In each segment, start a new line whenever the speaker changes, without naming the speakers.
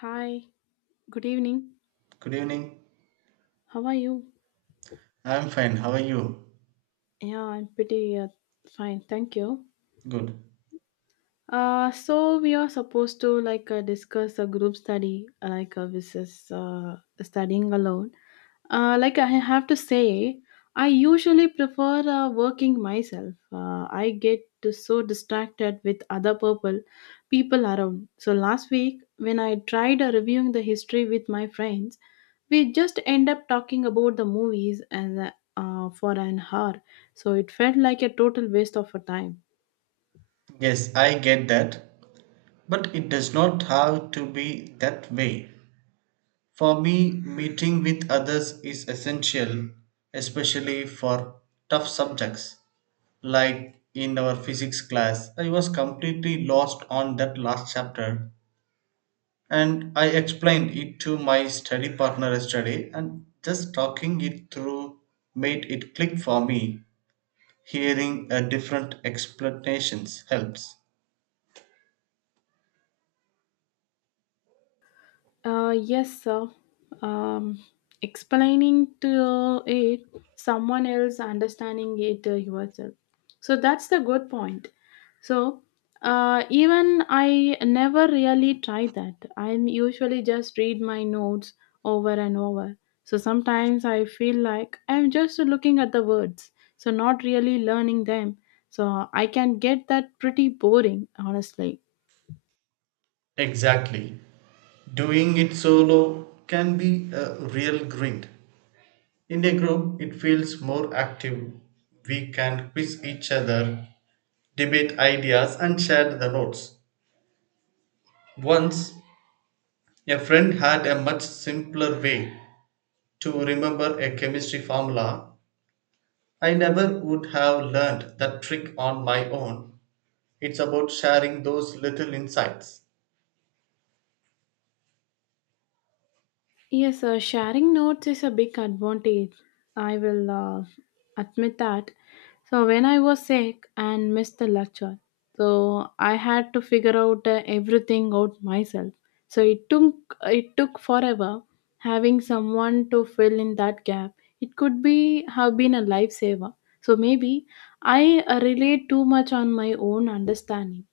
Hi, good evening.
Good evening.
How are you?
I'm fine. How are you?
Yeah, I'm pretty fine, thank you.
Good.
So we are supposed to like discuss a group study, versus studying alone. Like I have to say, I usually prefer working myself. I get to so distracted with other people around. So last week when I tried reviewing the history with my friends. We just end up talking about the movies and for an hour, so it felt like a total waste of our time.
Yes, I get that. But it does not have to be that way. For me, meeting with others is essential, especially for tough subjects. Like in our physics class, I was completely lost on that last chapter. And I explained it to my study partner yesterday, and just talking it through made it click for me. Hearing a different explanations helps.
Yes, sir. Um, Explaining to it someone else, understanding it yourself. So that's the good point. So even I never really try that. I'm usually just read my notes over and over. So sometimes I feel like I'm just looking at the words, so not really learning them. So I can get that pretty boring, honestly.
Exactly. Doing it solo can be a real grind. In a group, it feels more active. We can quiz each other, debate ideas, and share the notes. Once, a friend had a much simpler way to remember a chemistry formula. I never would have learned that trick on my own. It's about sharing those little insights.
Yes, sharing notes is a big advantage. I will admit that. So, when I was sick and missed the lecture, so I had to figure out everything out myself. So it took forever having someone to fill in that gap. It could be have been a lifesaver. So maybe I relate too much on my own understanding.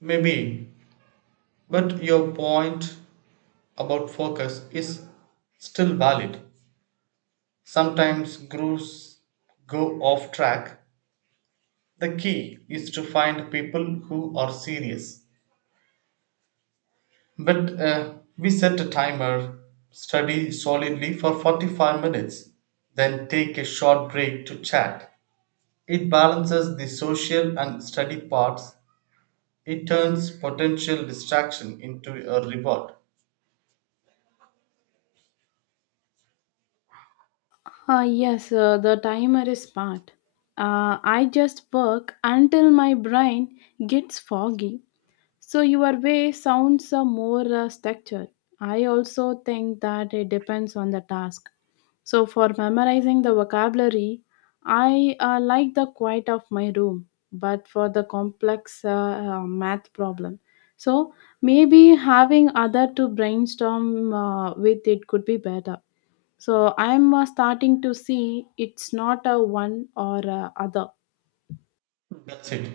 Maybe, but your point about focus is still valid. Sometimes groups go off track. The key is to find people who are serious. But we set a timer, study solidly for 45 minutes, then take a short break to chat. It balances the social and study parts. It turns potential distraction into a reward.
Yes, the timer is smart. I just work until my brain gets foggy. So your way sounds more structured. I also think that it depends on the task. So for memorizing the vocabulary, I like the quiet of my room. But for the complex math problem, so maybe having other to brainstorm with it could be better. So I'm starting to see it's not a one or a other.
That's it.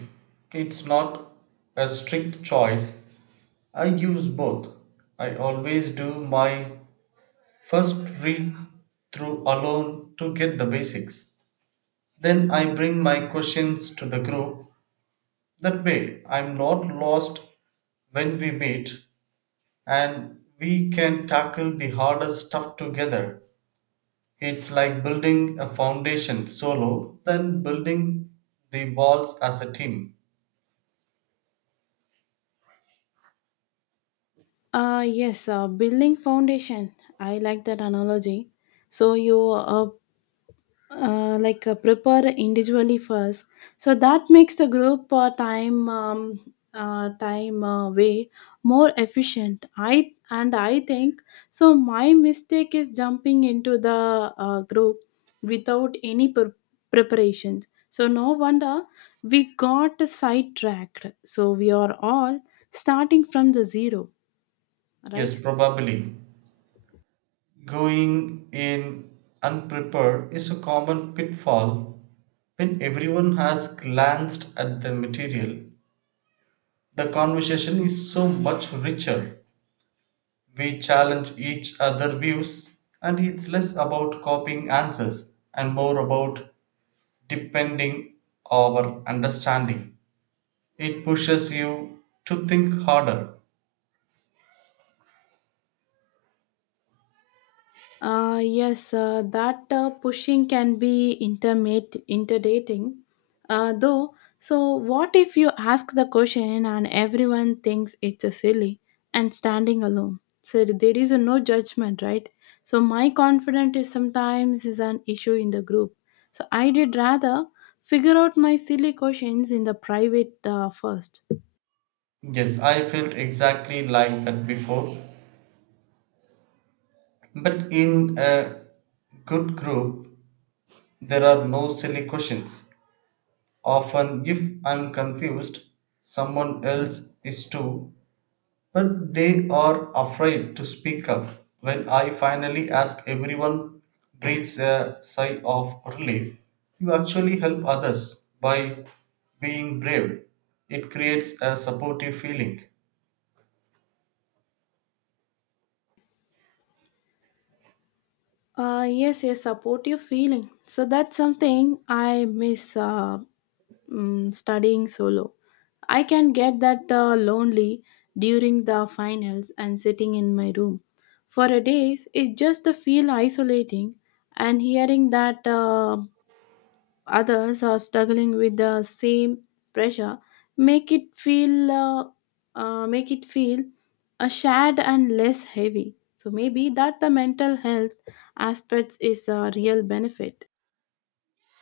It's not a strict choice. I use both. I always do my first read through alone to get the basics. Then I bring my questions to the group. That way, I'm not lost when we meet, and we can tackle the harder stuff together. It's like building a foundation solo, then building the walls as a team.
Yes, building foundation. I like that analogy. So you like prepare individually first. So that makes the group time way more efficient. I and I think so. My mistake is jumping into the group without any preparations. So no wonder we got sidetracked. So we are all starting from the zero,
Yes,
right?
probably. Going in unprepared is a common pitfall. When everyone has glanced at the material, the conversation is so much richer. We challenge each other views, and it's less about copying answers and more about depending our understanding. It pushes you to think harder.
Yes, that pushing can be intermate intimidating, though. So what if you ask the question and everyone thinks it's a silly and standing alone, so there is a no judgment, right? So my confidence is sometimes is an issue in the group, so I did rather figure out my silly questions in the private first.
Yes, I felt exactly like that before. But in a good group, there are no silly questions. Often, if I'm confused, someone else is too, but they are afraid to speak up. When I finally ask, everyone breathes a sigh of relief. You actually help others by being brave. It creates a supportive feeling
Yes, yes, supportive feeling. So that's something I miss. Studying solo. I can get that lonely during the finals and sitting in my room. For a days, it just the feel isolating, and hearing that others are struggling with the same pressure make it feel uh, make it feel a shared and less heavy. So maybe that the mental health aspects is a real benefit.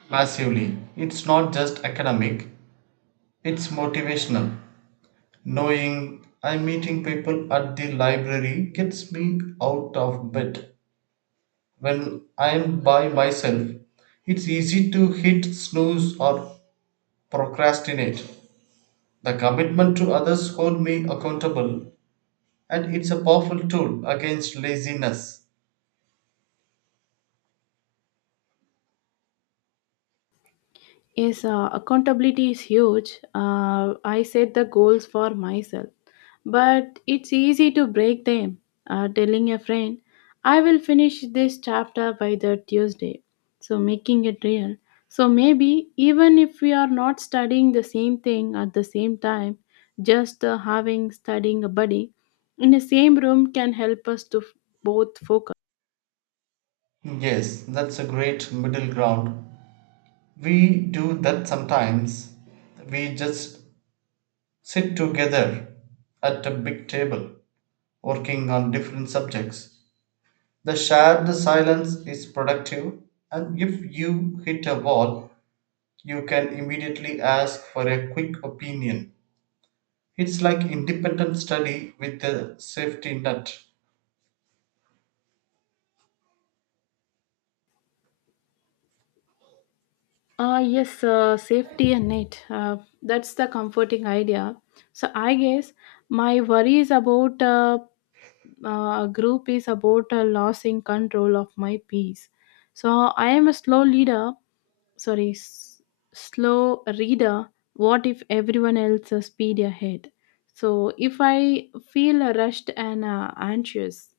massively. It's not just academic, it's motivational. Knowing I'm meeting people at the library gets me out of bed. When I'm by myself, it's easy to hit snooze or procrastinate. The commitment to others hold me accountable, and it's a powerful tool against laziness.
Yes, accountability is huge. I set the goals for myself, but it's easy to break them. Telling a friend, I will finish this chapter by the Tuesday. So, making it real. So, maybe even if we are not studying the same thing at the same time, just having studying a buddy in the same room can help us to both focus.
Yes, that's a great middle ground. We do that sometimes. We just sit together at a big table, working on different subjects. The shared silence is productive, and if you hit a wall, you can immediately ask for a quick opinion. It's like independent study with a safety net.
Ah, yes, safety and net. That's the comforting idea. So I guess my worries about group is about losing control of my peace. So I am a slow leader. Sorry, slow reader. What if everyone else speed ahead? So if I feel rushed and anxious?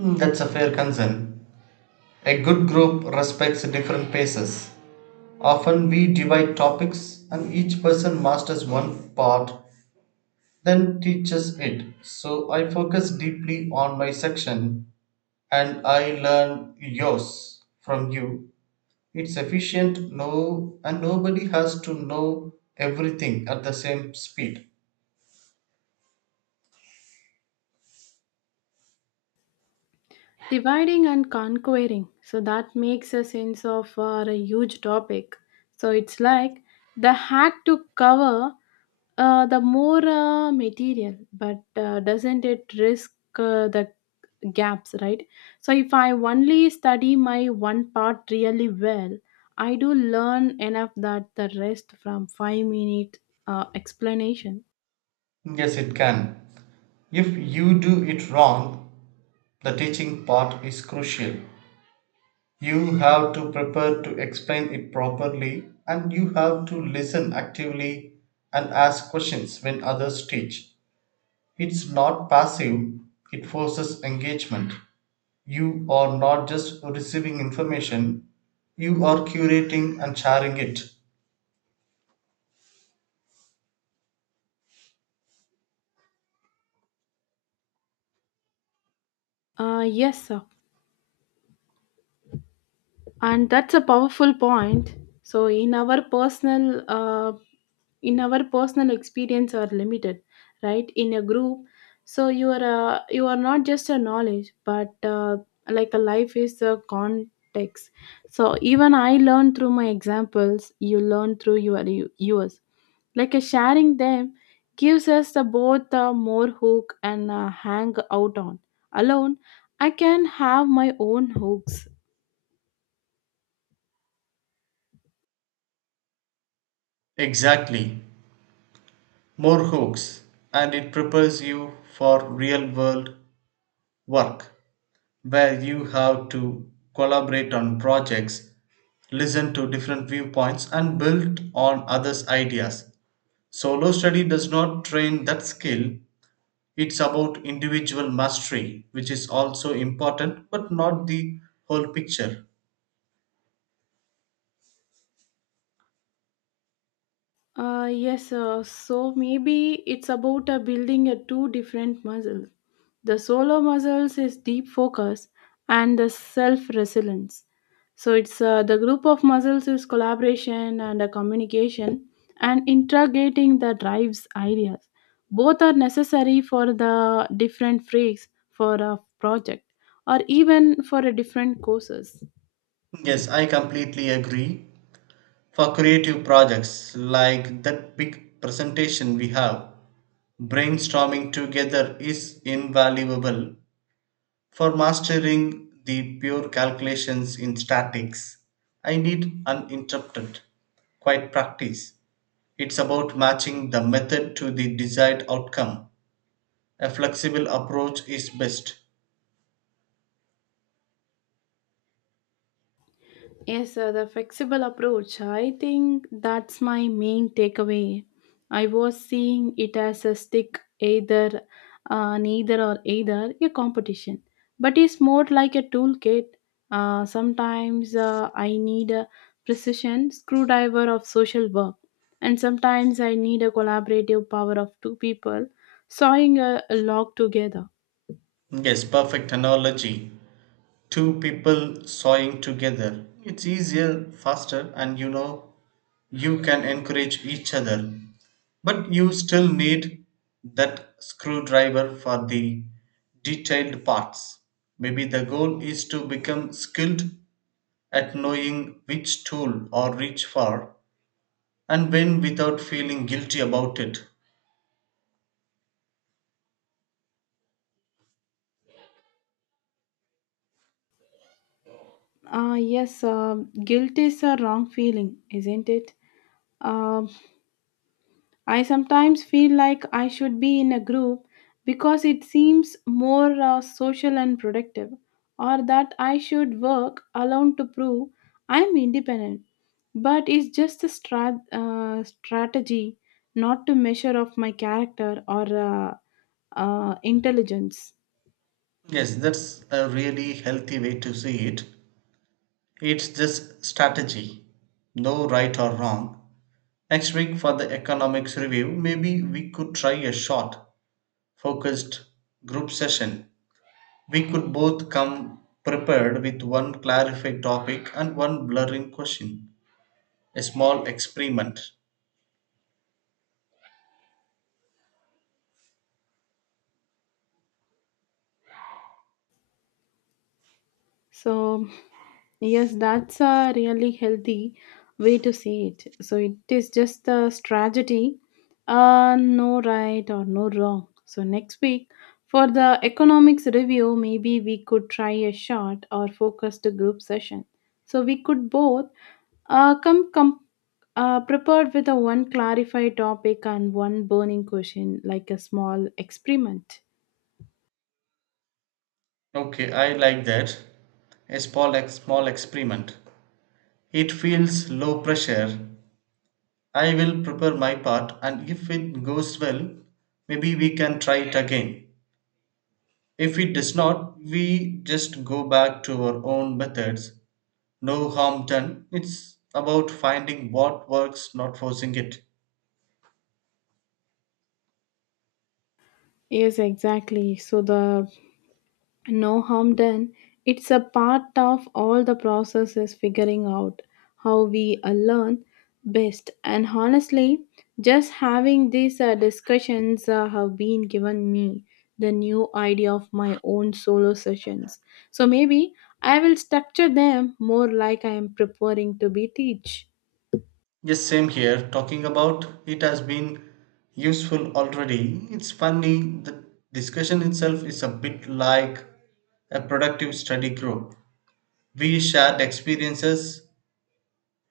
Mm, that's a fair concern. A good group respects different paces. Often we divide topics and each person masters one part, then teaches it. So I focus deeply on my section and I learn yours from you. It's efficient now, and nobody has to know everything at the same speed.
Dividing and conquering. So that makes a sense of a huge topic. So it's like the had to cover the more material, but doesn't it risk the gaps, right? So if I only study my one part really well, I do learn enough that the rest from 5-minute explanation.
Yes, it can. If you do it wrong, the teaching part is crucial. You have to prepare to explain it properly, and you have to listen actively and ask questions when others teach. It's not passive, it forces engagement. You are not just receiving information, you are curating and sharing it.
Yes, sir. And that's a powerful point. So, in our personal experience are limited, right, in a group, so you are not just a knowledge but like a life is a context. So even I learn through my examples, you learn through your yours. Like a sharing them gives us the both more hook and hang out on alone, I can have my own hooks.
Exactly. More hooks. And it prepares you for real world work where you have to collaborate on projects, listen to different viewpoints, and build on others' ideas. Solo study does not train that skill. It's about individual mastery, which is also important but not the whole picture.
Yes, so maybe it's about building a two different muscles. The solo muscles is deep focus and the self resilience. So it's the group of muscles is collaboration and communication and integrating the drives ideas. Both are necessary for the different freaks for a project or even for a different courses.
Yes, I completely agree. For creative projects like that big presentation we have, brainstorming together is invaluable. For mastering the pure calculations in statics, I need uninterrupted, quiet practice. It's about matching the method to the desired outcome. A flexible approach is best.
Yes, sir, the flexible approach. I think that's my main takeaway. I was seeing it as a stick, either, neither or either, a competition. But it's more like a toolkit. Sometimes I need a precision screwdriver of social work, and sometimes I need a collaborative power of two people sawing a log together.
Yes, perfect analogy. Two people sawing together, it's easier, faster, and you know you can encourage each other, but you still need that screwdriver for the detailed parts. Maybe the goal is to become skilled at knowing which tool or reach for and when, without feeling guilty about it.
Yes, guilt is a wrong feeling, isn't it? Um, I sometimes feel like I should be in a group because it seems more social and productive, or that I should work alone to prove I'm independent. But it's just a strategy, not to measure of my character or intelligence.
Yes, that's a really healthy way to see it. It's just strategy, no right or wrong. Next week for the economics review, maybe we could try a short, focused group session. We could both come prepared with one clarified topic and one blurring question. A small experiment.
So, yes, that's a really healthy way to see it. So, it is just a strategy, no right or no wrong. So, next week for the economics review, maybe we could try a short or focused group session. So, we could both come prepared with a one clarified topic and one burning question, like a small experiment.
Okay, I like that. A small, small experiment. It feels low pressure. I will prepare my part, and if it goes well, maybe we can try it again. If it does not, we just go back to our own methods, no harm done. It's about finding what works, not forcing it.
Yes, exactly. So the No harm done. It's a part of all the processes figuring out how we learn best. And honestly, just having these discussions have been given me the new idea of my own solo sessions. So maybe I will structure them more like I am preparing to be teach.
Yes, same here. Talking about it has been useful already. It's funny, the discussion itself is a bit like a productive study group. We shared experiences,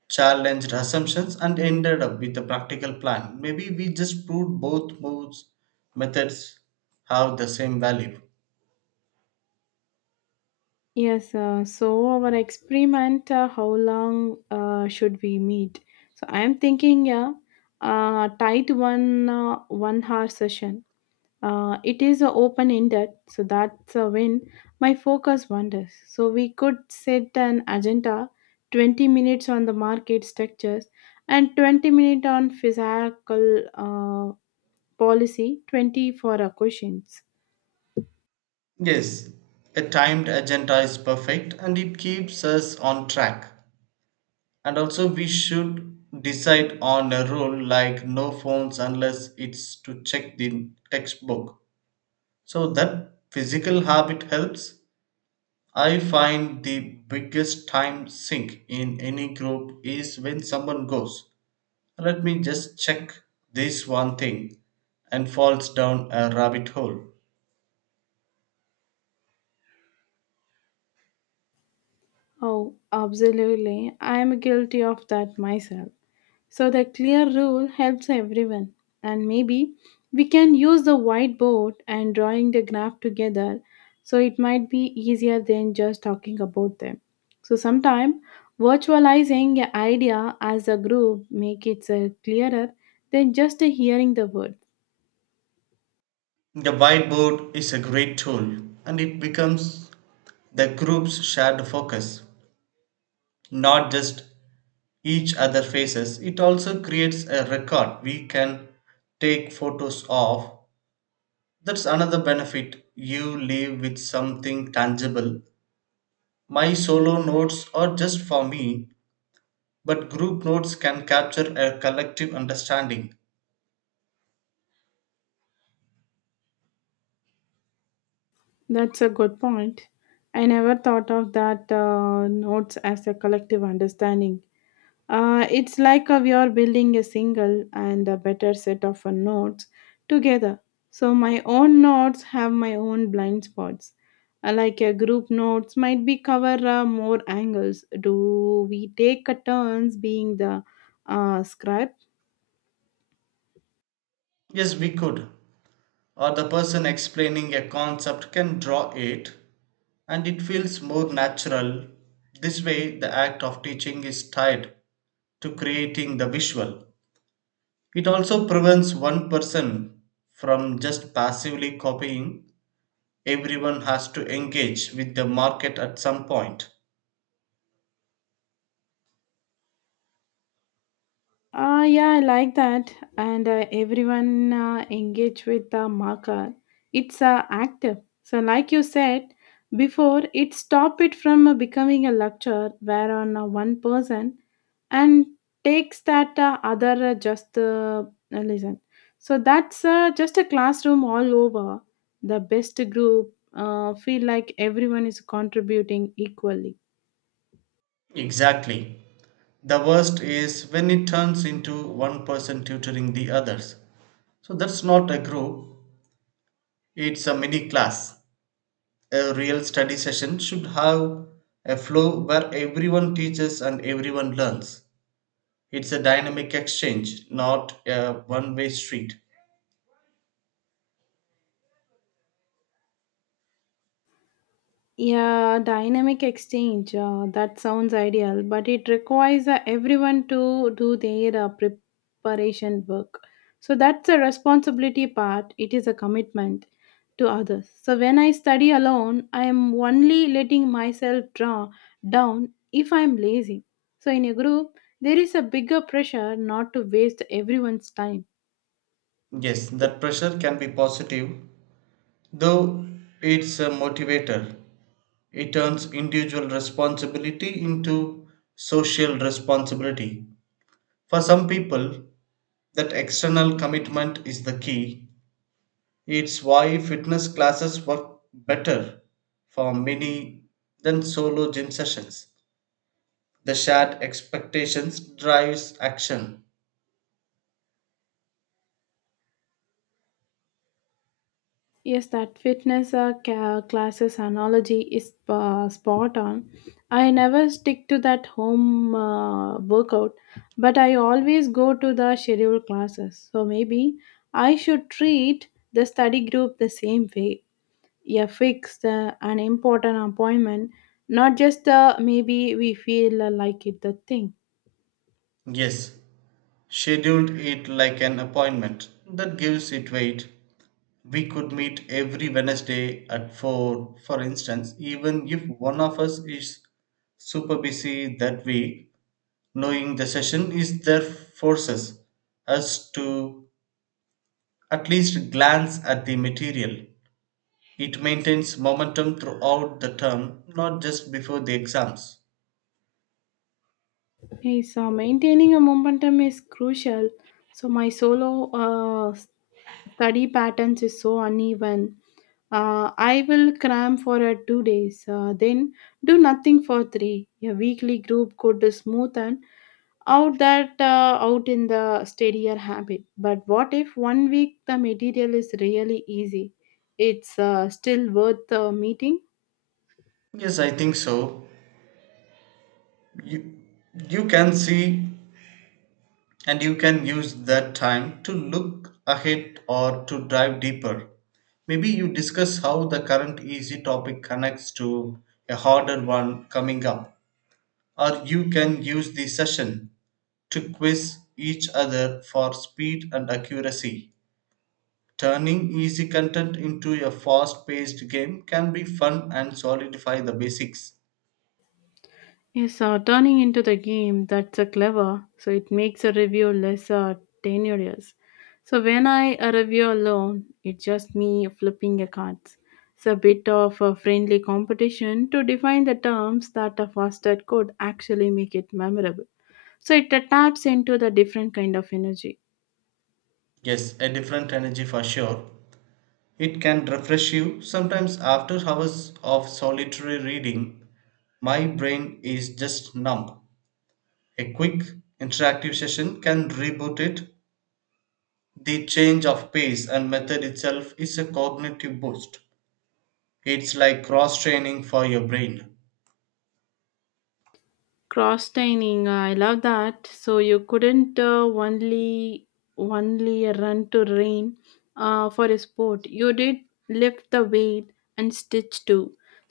challenged assumptions, and ended up with a practical plan. Maybe we just proved both modes, methods, have the same value.
Yes, so our experiment, how long should we meet? So I am thinking, yeah, tight 1-hour session. It is open ended, so that's a win. My focus wanders. So we could set an agenda, 20 minutes on the market structures, and 20 minute on physical policy, 20 for questions.
Yes, a timed agenda is perfect and it keeps us on track. And also, we should decide on a rule like no phones unless it's to check the textbook. So that physical habit helps. I find the biggest time sink in any group is when someone goes, "Let me just check this one thing," and falls down a rabbit hole.
Oh, absolutely! I am guilty of that myself. So the clear rule helps everyone. And maybe we can use the whiteboard and drawing the graph together, so it might be easier than just talking about them. So sometimes virtualizing an idea as a group make it clearer than just hearing the word.
The whiteboard is a great tool and it becomes the group's shared focus, not just each other faces. It also creates a record we can take photos of. That's another benefit. You leave with something tangible. My solo notes are just for me, but group notes can capture a collective understanding.
That's a good point. I never thought of that notes as a collective understanding. It's like we are building a single and a better set of notes together. So my own notes have my own blind spots. Like a group notes might be cover more angles. Do we take a turns being the scribe?
Yes, we could. Or the person explaining a concept can draw it and it feels more natural. This way, the act of teaching is tied to creating the visual. It also prevents one person from just passively copying. Everyone has to engage with the market at some point.
Yeah, I like that. And everyone engage with the marker. It's active. So, like you said before, it stop it from becoming a lecture where on one person and takes that other just listen. So that's just a classroom all over. The best group feel like everyone is contributing equally.
Exactly. The worst is when it turns into one person tutoring the others. So that's not a group, it's a mini class. A real study session should have a flow where everyone teaches and everyone learns. It's a dynamic exchange, not a one way street.
Yeah, dynamic exchange. That sounds ideal, but it requires everyone to do their preparation work. So that's a responsibility part. It is a commitment to others. So when I study alone, I am only letting myself draw down if I am lazy. So in a group, there is a bigger pressure not to waste everyone's time.
Yes, that pressure can be positive, though, it's a motivator. It turns individual responsibility into social responsibility. For some people, that external commitment is the key. It's why fitness classes work better for many than solo gym sessions. The shared expectations drives action.
Yes, that fitness classes analogy is spot on. I never stick to that home workout, but I always go to the scheduled classes. So maybe I should treat the study group the same way. Yeah, fix an important appointment, not just maybe we feel like it the thing.
Yes, scheduled it like an appointment. That gives it weight. We could meet every Wednesday at 4, for instance, even if one of us is super busy that week. Knowing the session is there forces us to at least glance at the material. It maintains momentum throughout the term, not just before the exams.
Yes, maintaining a momentum is crucial. So my solo study patterns is so uneven. I will cram for 2 days, then do nothing for three. A weekly group could smoothen out that out in the steadier habit. But what if one week the material is really easy? It's still worth meeting.
Yes, I think so. You, you can see and you can use that time to look ahead or to dive deeper. Maybe you discuss how the current easy topic connects to a harder one coming up. Or you can use the session to quiz each other for speed and accuracy. Turning easy content into a fast paced game can be fun and solidify the basics.
Yes, turning into the game, that's a clever. So it makes a review less tenuous. So when I review alone, it's just me flipping a cards. It's a bit of a friendly competition to define the terms that a faster could actually make it memorable. So it taps into the different kind of energy.
Yes, a different energy for sure. It can refresh you. Sometimes, after hours of solitary reading, my brain is just numb. A quick interactive session can reboot it. The change of pace and method itself is a cognitive boost. It's like cross training for your brain.
Cross training, I love that. So you couldn't only run to rain, for a sport you did lift the weight and stitch too.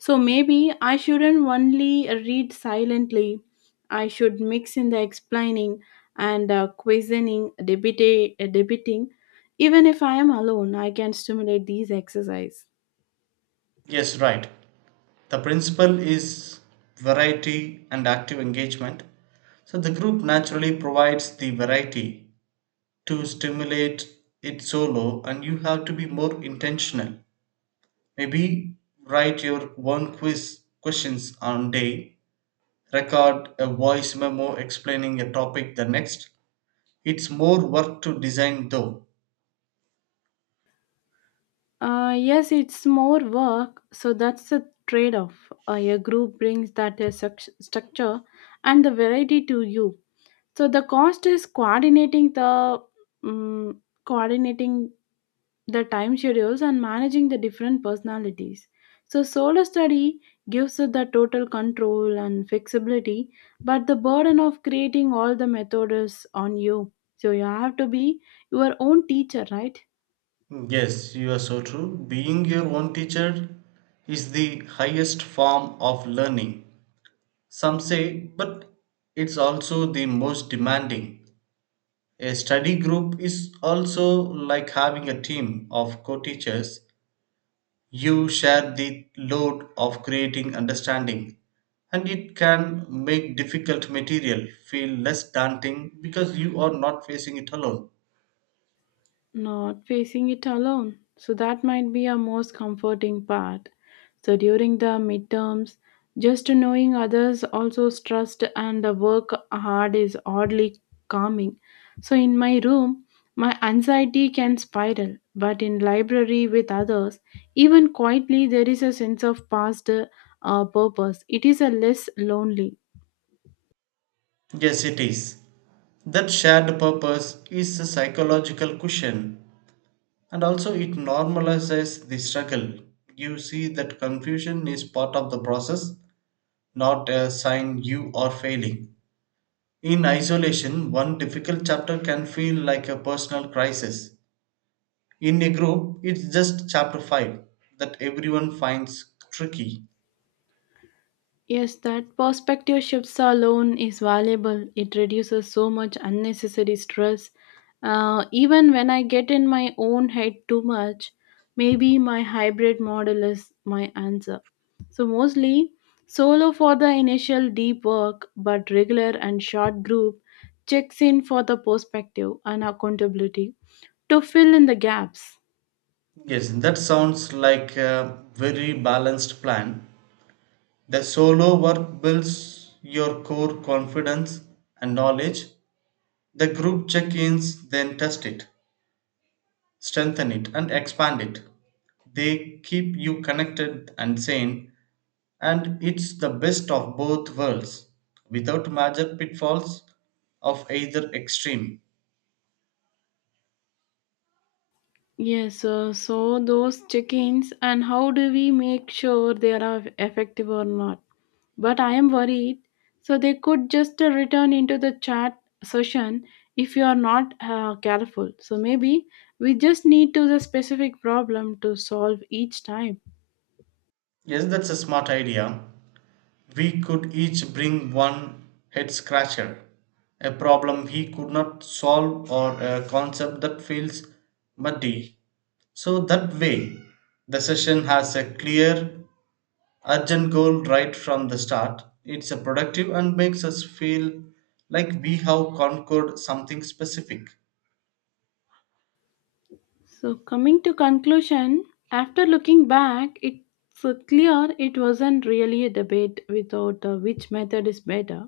So maybe I shouldn't only read silently. I should mix in the explaining and questioning, debating. Even if I am alone, I can stimulate these exercise.
Yes, right. The principle is variety and active engagement. So the group naturally provides the variety to stimulate it solo, and you have to be more intentional. Maybe write your own quiz questions on day, record a voice memo explaining a topic the next. It's more work to design though.
Yes, it's more work, so that's the trade off. A group brings that structure and the variety to you. So the cost is coordinating the time schedules and managing the different personalities. So solo study gives us the total control and flexibility, but the burden of creating all the method is on you. So you have to be your own teacher, right?
Yes, you are so true. Being your own teacher is the highest form of learning. Some say, but it's also the most demanding. A study group is also like having a team of co teachers. You share the load of creating understanding, and it can make difficult material feel less daunting because you are not facing it alone.
Not facing it alone. So that might be our most comforting part. So during the midterms, just knowing others also trust and the work hard is oddly calming. So in my room, my anxiety can spiral, but in library with others, even quietly there is a sense of past purpose. It is a less lonely.
Yes, it is. That shared purpose is a psychological cushion, and also it normalizes the struggle. You see that confusion is part of the process, not a sign you are failing. In isolation, one difficult chapter can feel like a personal crisis. In a group, it's just chapter 5 that everyone finds tricky.
Yes, that perspective shifts alone is valuable. It reduces so much unnecessary stress. Even when I get in my own head too much, maybe my hybrid model is my answer. So, mostly solo for the initial deep work, but regular and short group checks in for the perspective and accountability to fill in the gaps.
Yes, that sounds like a very balanced plan. The solo work builds your core confidence and knowledge. The group check ins then test it, strengthen it, and expand it. They keep you connected and sane. And it's the best of both worlds without major pitfalls of either extreme.
Yes, so those check-ins, and how do we make sure they are effective or not? But I am worried. So they could just return into the chat session if you are not careful. So maybe we just need to the specific problem to solve each time.
Yes, that's a smart idea. We could each bring one head scratcher, a problem he could not solve, or a concept that feels muddy. So that way, the session has a clear, urgent goal right from the start. It's a productive and makes us feel like we have conquered something specific.
So coming to conclusion, after looking back, it's clear it wasn't really a debate without which method is better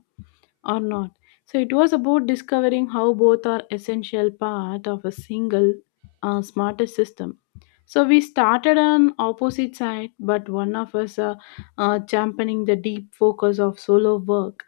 or not. So it was about discovering how both are essential part of a single smarter system. So we started on opposite side, but one of us championing the deep focus of solo work,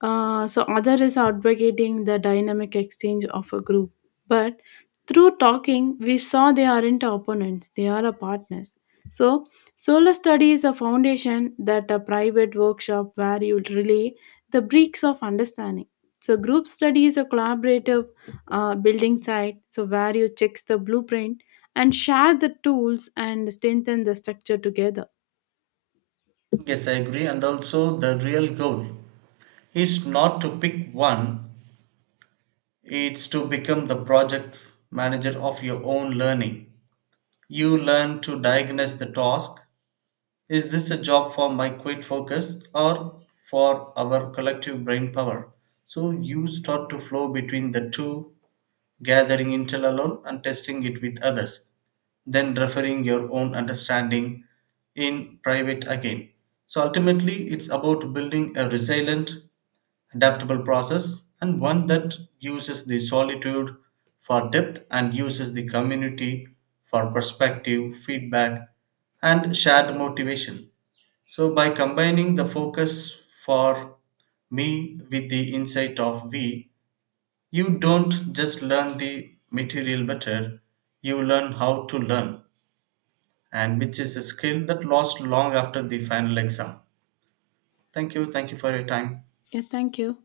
so other is advocating the dynamic exchange of a group. But through talking, we saw they aren't opponents, they are a partners. So solar study is a foundation that a private workshop where you relay the bricks of understanding. So group study is a collaborative building site, so where you checks the blueprint and share the tools and strengthen the structure together.
Yes, I agree. And also, the real goal is not to pick one, it's to become the project manager of your own learning. You learn to diagnose the task. Is this a job for my quick focus or for our collective brain power? So, you start to flow between the two, gathering intel alone and testing it with others, then referring your own understanding in private again. So ultimately, it's about building a resilient, adaptable process, and one that uses the solitude for depth and uses the community for perspective, feedback, and shared motivation. So, by combining the focus for me with the insight of we, you don't just learn the material better, you learn how to learn, and which is a skill that lasts long after the final exam. Thank you for your time.
Yeah, thank you.